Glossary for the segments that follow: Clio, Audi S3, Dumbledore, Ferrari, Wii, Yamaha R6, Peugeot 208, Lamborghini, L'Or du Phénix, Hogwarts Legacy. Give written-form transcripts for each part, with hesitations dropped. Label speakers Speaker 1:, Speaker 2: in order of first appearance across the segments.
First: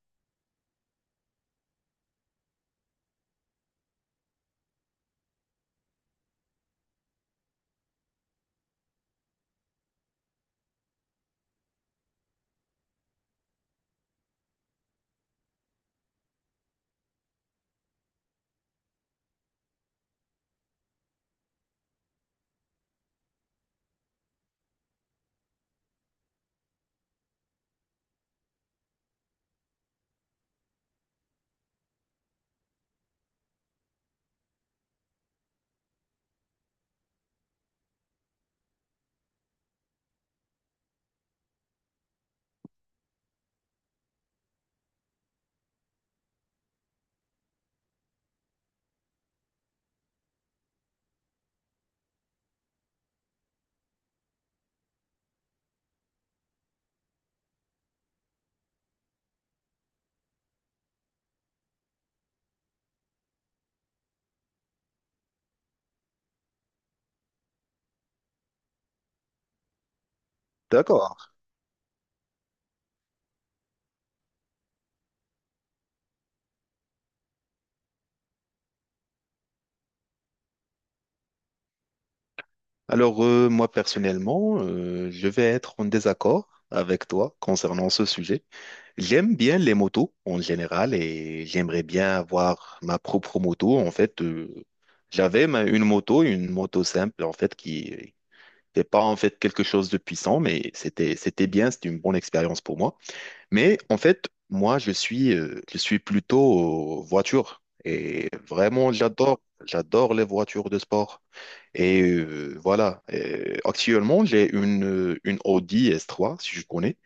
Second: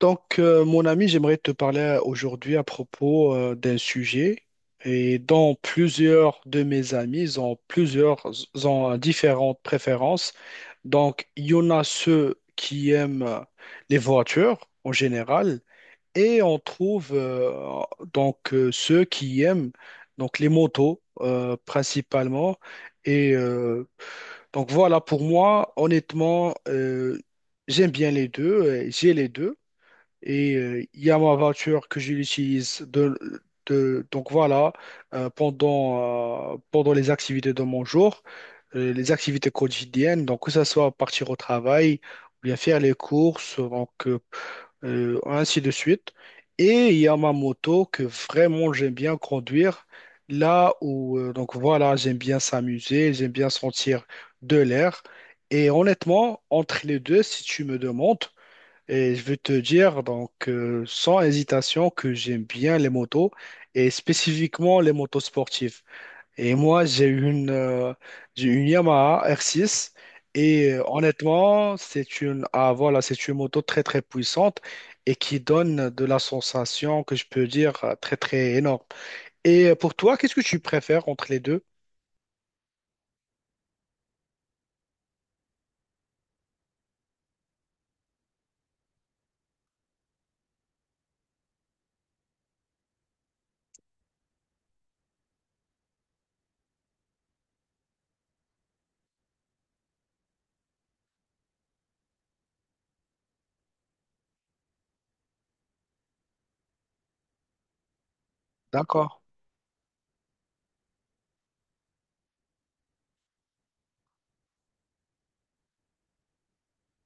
Speaker 1: Donc, mon ami, j'aimerais te parler aujourd'hui à propos d'un sujet et dont plusieurs de mes amis ils ont différentes préférences. Donc, il y en a ceux qui aiment les voitures en général, et on trouve ceux qui aiment donc les motos principalement. Et donc voilà, pour moi, honnêtement, j'aime bien les deux, et j'ai les deux. Et il y a ma voiture que j'utilise donc voilà pendant les activités de mon jour, les activités quotidiennes, donc que ce soit partir au travail ou bien faire les courses, donc ainsi de suite. Et il y a ma moto que vraiment j'aime bien conduire. Là où, donc voilà, j'aime bien s'amuser, j'aime bien sentir de l'air. Et honnêtement, entre les deux, si tu me demandes, et je veux te dire, donc, sans hésitation, que j'aime bien les motos et spécifiquement les motos sportives. Et moi, j'ai une Yamaha R6, et
Speaker 2: D'accord.
Speaker 1: honnêtement, c'est une moto très, très puissante et qui donne de la sensation que je peux dire très, très énorme. Et pour toi, qu'est-ce que tu préfères entre les deux?
Speaker 2: Alors, moi, personnellement, je vais être en désaccord avec toi concernant ce sujet. J'aime bien les motos en général et j'aimerais bien avoir ma propre moto. En fait, j'avais une moto simple, en fait, qui n'était pas en fait quelque chose de puissant, mais c'était bien, c'était une bonne expérience pour moi. Mais en fait, moi, je suis plutôt voiture. Et vraiment,
Speaker 1: D'accord.
Speaker 2: j'adore les voitures de sport. Et voilà. Actuellement, j'ai une Audi S3, si je connais.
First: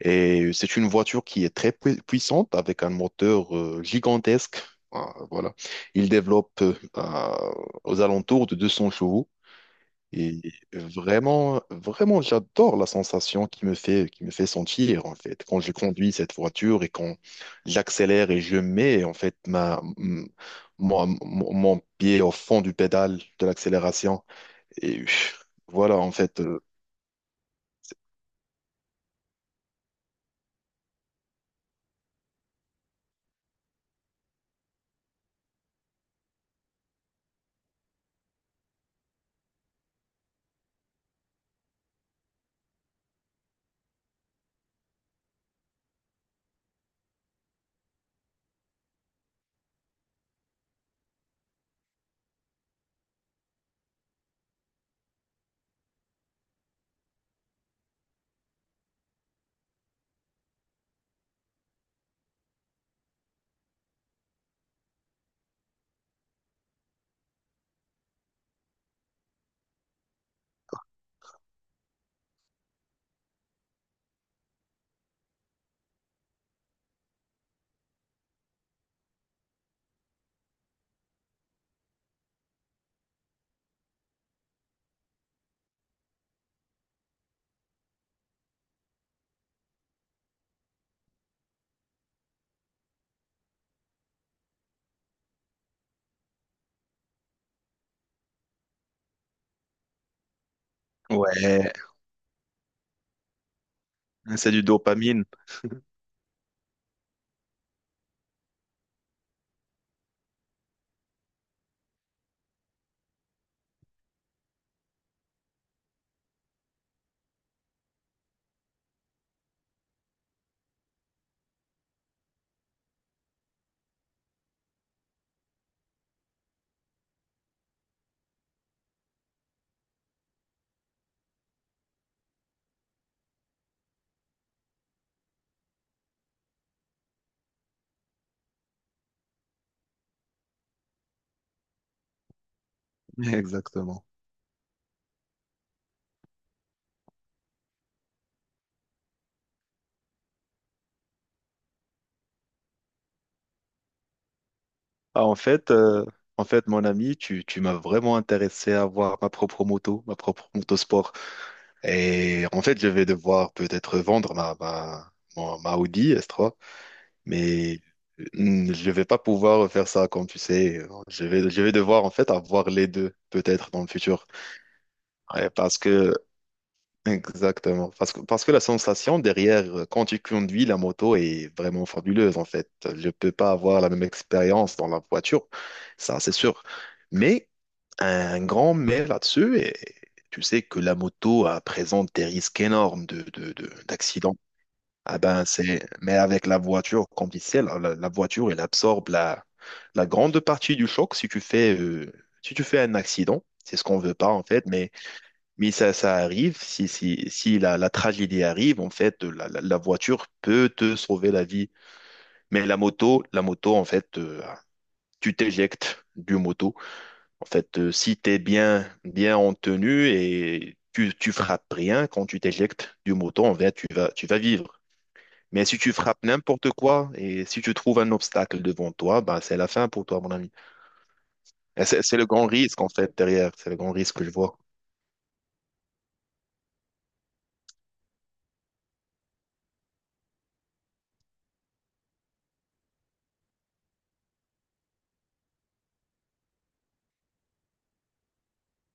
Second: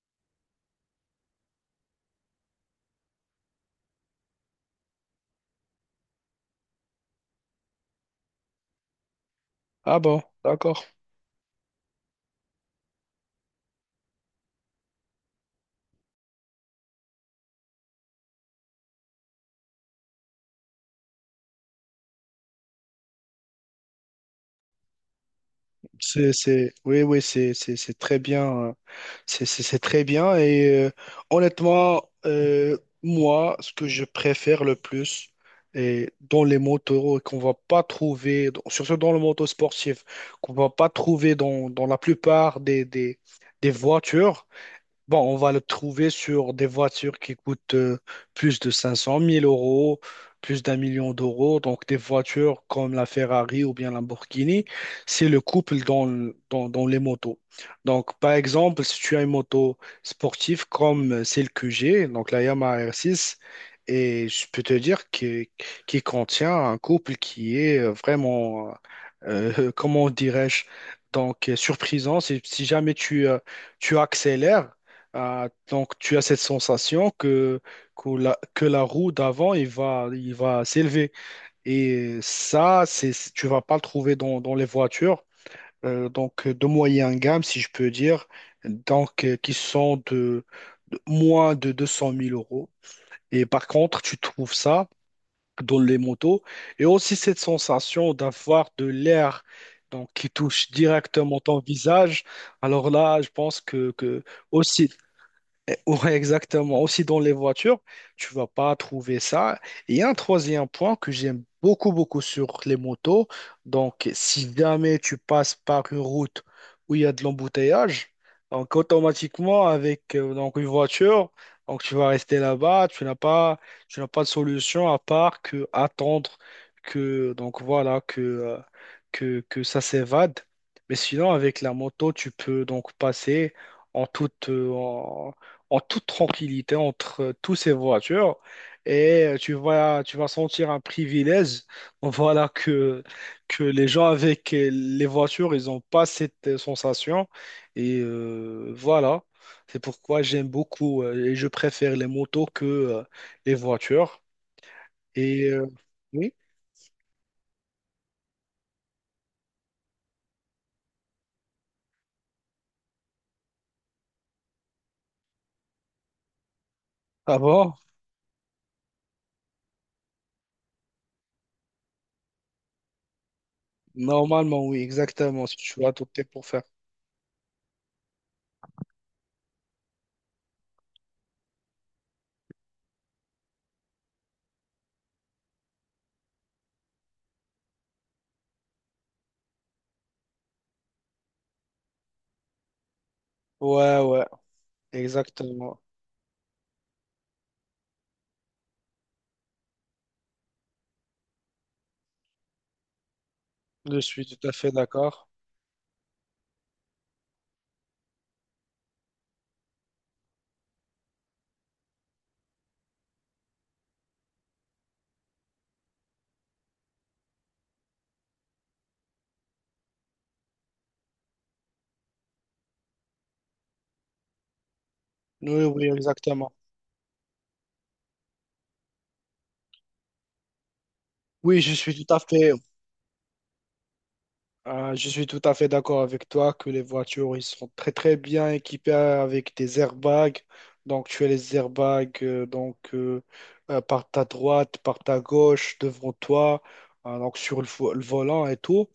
Speaker 2: Et c'est une voiture qui est très puissante avec un moteur gigantesque. Ah, voilà. Il développe aux alentours de 200 chevaux.
Speaker 1: Ah bon,
Speaker 2: Et
Speaker 1: d'accord.
Speaker 2: vraiment, vraiment, j'adore la sensation qui me fait sentir, en fait, quand je conduis cette voiture et quand j'accélère et je mets, en fait, ma, m- mon- mon pied au fond du pédale de l'accélération. Et pff, voilà, en fait,
Speaker 1: Oui, oui, c'est très bien. C'est, c'est très bien. Et honnêtement, moi, ce que je préfère le plus et dans les motos et qu'on va pas trouver, surtout dans le moto sportif, qu'on va pas trouver dans la plupart des voitures, bon, on va le trouver sur des voitures qui coûtent plus de 500 mille euros, plus d'un million d'euros. Donc, des voitures comme la Ferrari ou bien Lamborghini, c'est le couple dans les motos. Donc, par exemple, si tu as une moto sportive comme celle que j'ai, donc la Yamaha R6, et je peux te dire qu'il contient un couple qui est vraiment, comment dirais-je, donc surprisant. Si jamais tu accélères, ah, donc tu as cette sensation que la roue d'avant il va s'élever, et ça c'est tu vas pas le trouver dans les voitures donc de moyenne gamme, si je peux dire, donc qui sont de moins de 200 000 euros, et par contre tu trouves ça dans les motos, et aussi cette sensation d'avoir de l'air donc qui touche directement ton
Speaker 2: ouais,
Speaker 1: visage. Alors là, je pense que
Speaker 2: c'est du
Speaker 1: aussi,
Speaker 2: dopamine.
Speaker 1: ouais, exactement. Aussi dans les voitures, tu vas pas trouver ça. Et un troisième point que j'aime beaucoup, beaucoup sur les motos. Donc, si jamais tu passes par une route où il y a de l'embouteillage, donc automatiquement avec donc une voiture, donc tu vas rester là-bas. Tu n'as pas de solution à part que attendre que donc voilà que ça s'évade. Mais sinon, avec la moto, tu peux donc passer en toute, en toute tranquillité entre tous ces voitures, et tu vas sentir un privilège. Voilà que les
Speaker 2: Exactement.
Speaker 1: gens avec les voitures, ils n'ont pas cette sensation. Et voilà, c'est pourquoi j'aime beaucoup et je préfère les motos que les voitures.
Speaker 2: Ah, en
Speaker 1: Et
Speaker 2: fait,
Speaker 1: oui,
Speaker 2: mon ami, tu m'as vraiment intéressé à voir ma propre moto, ma propre moto. Et en fait, je vais devoir peut-être vendre ma Audi S3,
Speaker 1: ah bon?
Speaker 2: mais je vais pas pouvoir faire ça comme tu sais. Je vais devoir en fait avoir les deux peut-être dans le futur.
Speaker 1: Normalement, oui, exactement,
Speaker 2: Ouais,
Speaker 1: si
Speaker 2: parce
Speaker 1: tu as tout
Speaker 2: que
Speaker 1: pour faire.
Speaker 2: exactement. Parce que la sensation derrière, quand tu conduis la moto est vraiment fabuleuse, en fait. Je peux pas avoir la même expérience dans la voiture, ça c'est sûr. Mais un grand mais là-dessus, et tu sais que la moto présente des risques énormes
Speaker 1: Ouais, ouais,
Speaker 2: d'accidents. Ah ben,
Speaker 1: exactement.
Speaker 2: mais avec la voiture, comme tu sais, la voiture, elle absorbe la grande partie du choc si tu fais un accident. C'est ce qu'on
Speaker 1: Je
Speaker 2: veut
Speaker 1: suis
Speaker 2: pas, en
Speaker 1: tout à
Speaker 2: fait,
Speaker 1: fait d'accord.
Speaker 2: mais ça arrive, si la tragédie arrive, en fait, la voiture peut te sauver la vie. Mais la moto, en fait, tu t'éjectes du moto. En fait, si tu es bien, bien en tenue et tu frappes rien quand tu t'éjectes du moto, en fait, tu vas vivre.
Speaker 1: Oui,
Speaker 2: Mais si
Speaker 1: oui,
Speaker 2: tu frappes
Speaker 1: exactement.
Speaker 2: n'importe quoi et si tu trouves un obstacle devant toi, bah, c'est la fin pour toi, mon ami.
Speaker 1: Oui,
Speaker 2: Et C'est c'est le grand risque, en fait, derrière. C'est le grand risque que je vois.
Speaker 1: je suis tout à fait d'accord avec toi que les voitures, ils sont très très bien équipées avec des airbags. Donc tu as les airbags par ta droite, par ta gauche, devant toi, donc sur le volant et tout.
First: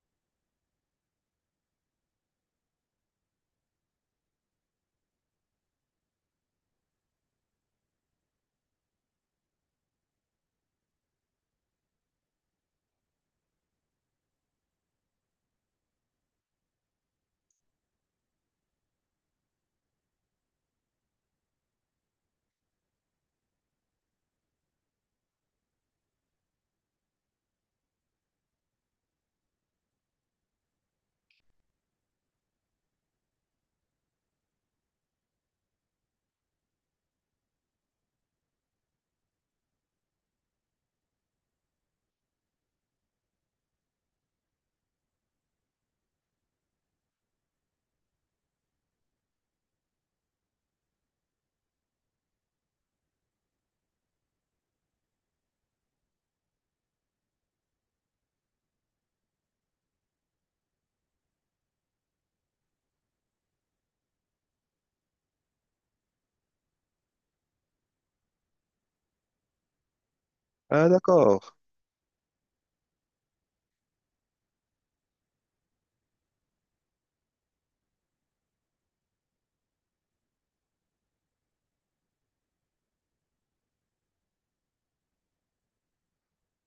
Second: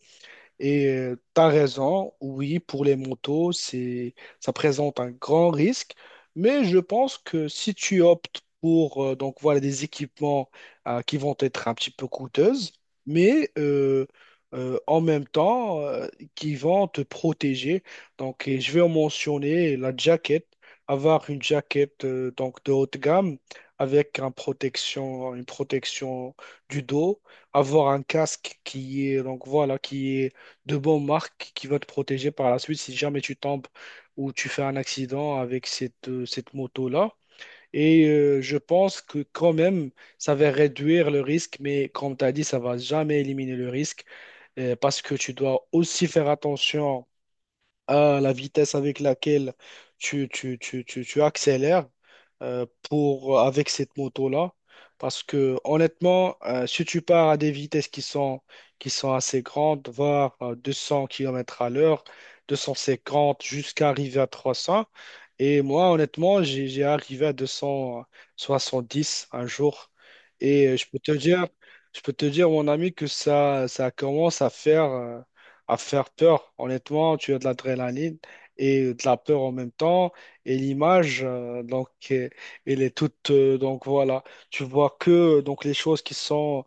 Speaker 1: Et t'as raison, oui, pour les motos, ça présente un grand risque, mais je pense que si tu optes pour donc voilà des équipements qui vont être un petit peu coûteuses, mais en même temps qui vont te protéger. Donc, et je vais en mentionner la jaquette, avoir une jaquette donc de haute gamme avec une protection du dos, avoir un casque qui est donc voilà qui est de bonnes marques qui vont te protéger par la suite si jamais tu tombes ou tu fais un accident avec cette moto-là. Et je pense que quand même, ça va réduire le risque, mais comme tu as dit, ça va jamais éliminer le risque, parce que tu dois aussi faire attention à la vitesse avec laquelle tu accélères, avec cette moto-là. Parce que honnêtement, si tu pars à des vitesses qui sont assez grandes, voire 200 km à l'heure, 250 jusqu'à arriver à 300, et moi honnêtement, j'ai arrivé à 270 un jour. Et je
Speaker 2: Ah,
Speaker 1: peux te
Speaker 2: d'accord,
Speaker 1: dire, je peux te dire, mon ami, que ça commence à faire peur. Honnêtement, tu as de l'adrénaline et de la peur en même temps. Et l'image, elle est toute. Donc voilà, tu vois que donc les choses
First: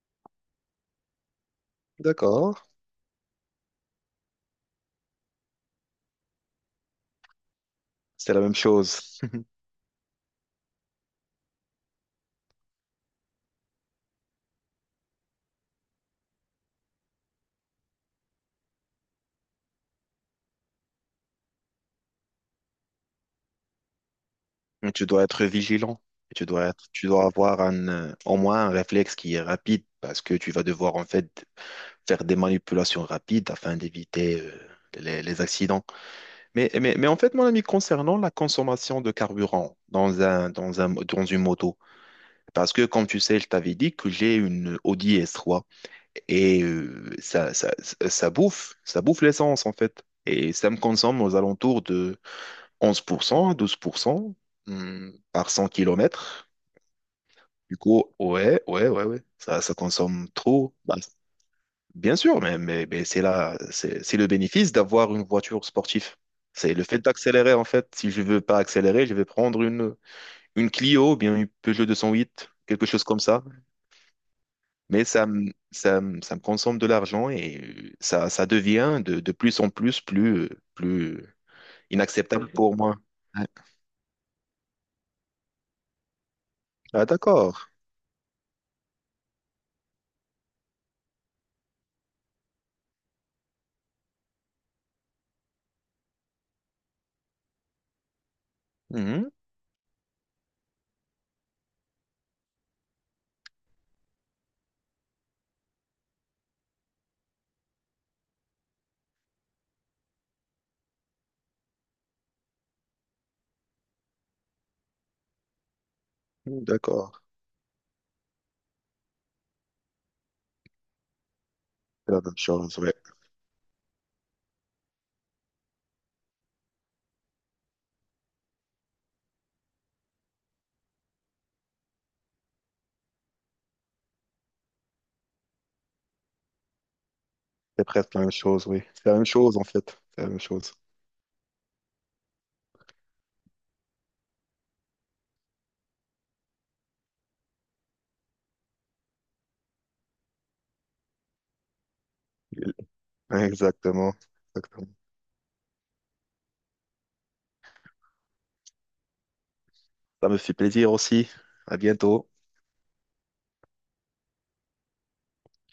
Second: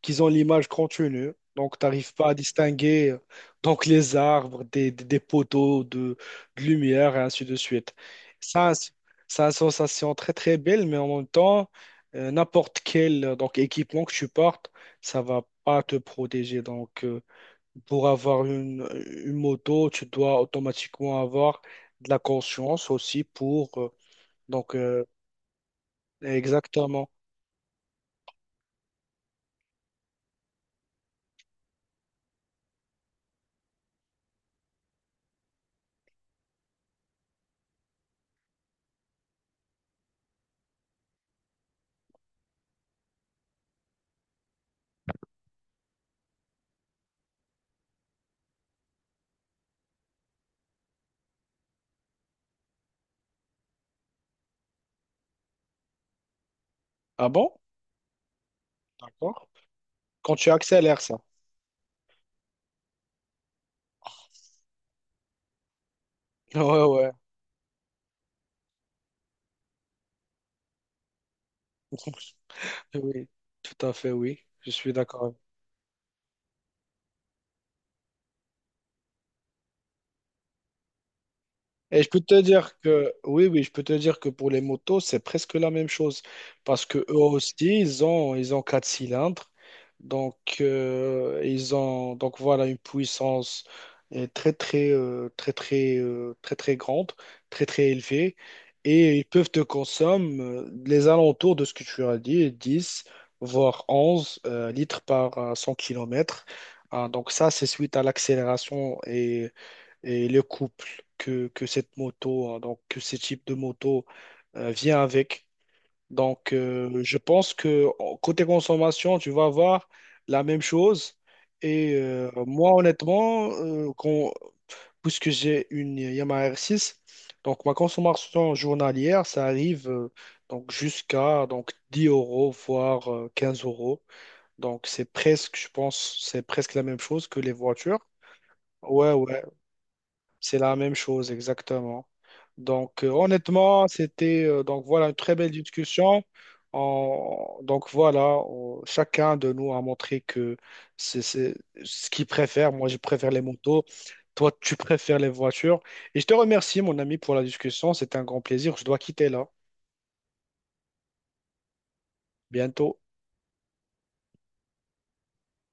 Speaker 1: qui ont l'image continue. Donc, tu n'arrives pas à
Speaker 2: d'accord.
Speaker 1: distinguer donc les arbres des poteaux de lumière et ainsi de suite.
Speaker 2: C'est la même
Speaker 1: Ça, c'est
Speaker 2: chose.
Speaker 1: c'est une sensation très très belle, mais en même temps, n'importe quel donc équipement que tu portes, ça va pas te protéger. Donc, pour avoir une moto, tu dois automatiquement avoir de la conscience aussi donc,
Speaker 2: Mais tu dois être vigilant. Et tu
Speaker 1: exactement.
Speaker 2: dois avoir au moins un réflexe qui est rapide parce que tu vas devoir, en fait, faire des manipulations rapides afin d'éviter, les accidents. Mais en fait, mon ami, concernant la consommation de carburant dans une moto, parce que comme tu sais, je t'avais dit que j'ai une Audi S3 et ça bouffe l'essence en fait. Et ça me consomme aux alentours de 11% à 12% par 100 km.
Speaker 1: Ah bon?
Speaker 2: Du coup, ouais, ouais, ouais, ouais,
Speaker 1: D'accord.
Speaker 2: ça consomme
Speaker 1: Quand tu
Speaker 2: trop. Bah,
Speaker 1: accélères ça.
Speaker 2: bien sûr, mais c'est là, c'est le bénéfice d'avoir une voiture sportive.
Speaker 1: Ouais,
Speaker 2: C'est le fait
Speaker 1: ouais.
Speaker 2: d'accélérer, en fait. Si je veux pas accélérer, je vais prendre une Clio, ou bien une Peugeot 208, quelque chose comme
Speaker 1: Oui,
Speaker 2: ça.
Speaker 1: tout à fait, oui. Je suis
Speaker 2: Mais
Speaker 1: d'accord.
Speaker 2: ça me consomme de l'argent et ça devient de plus en plus, plus
Speaker 1: Et je peux te
Speaker 2: inacceptable pour
Speaker 1: dire
Speaker 2: moi.
Speaker 1: que,
Speaker 2: Ouais.
Speaker 1: oui, oui, je peux te dire que pour les motos, c'est presque la même chose. Parce que
Speaker 2: Ah,
Speaker 1: eux aussi,
Speaker 2: d'accord.
Speaker 1: ils ont quatre cylindres. Donc, ils ont, donc voilà, une puissance très, très, très, très, très, très grande, très, très élevée. Et ils
Speaker 2: Mhm.
Speaker 1: peuvent te consommer les alentours de ce que tu as dit, 10 voire 11 litres par 100 km. Donc, ça, c'est suite à l'accélération, et le couple que cette moto, hein, donc que ce type de moto vient avec. Donc,
Speaker 2: D'accord.
Speaker 1: je pense que côté consommation, tu vas avoir la même chose. Et
Speaker 2: C'est la même
Speaker 1: moi,
Speaker 2: chose, oui.
Speaker 1: honnêtement, puisque j'ai une Yamaha R6, donc ma consommation journalière, ça arrive donc jusqu'à donc 10 euros, voire 15 euros. Donc, c'est presque, je pense, c'est presque la même chose que les
Speaker 2: C'est
Speaker 1: voitures.
Speaker 2: presque la même chose, oui. C'est
Speaker 1: Ouais,
Speaker 2: la même
Speaker 1: ouais.
Speaker 2: chose, en fait. C'est la même
Speaker 1: C'est
Speaker 2: chose.
Speaker 1: la même chose, exactement. Donc, honnêtement, c'était donc voilà une très belle discussion. Donc voilà, chacun de nous a montré que c'est ce qu'il préfère. Moi, je préfère les motos.
Speaker 2: Exactement.
Speaker 1: Toi, tu
Speaker 2: Exactement.
Speaker 1: préfères les voitures. Et je te remercie, mon ami, pour la discussion. C'était un grand plaisir. Je dois quitter là.
Speaker 2: Ça me fait plaisir aussi. À bientôt.
Speaker 1: Bientôt.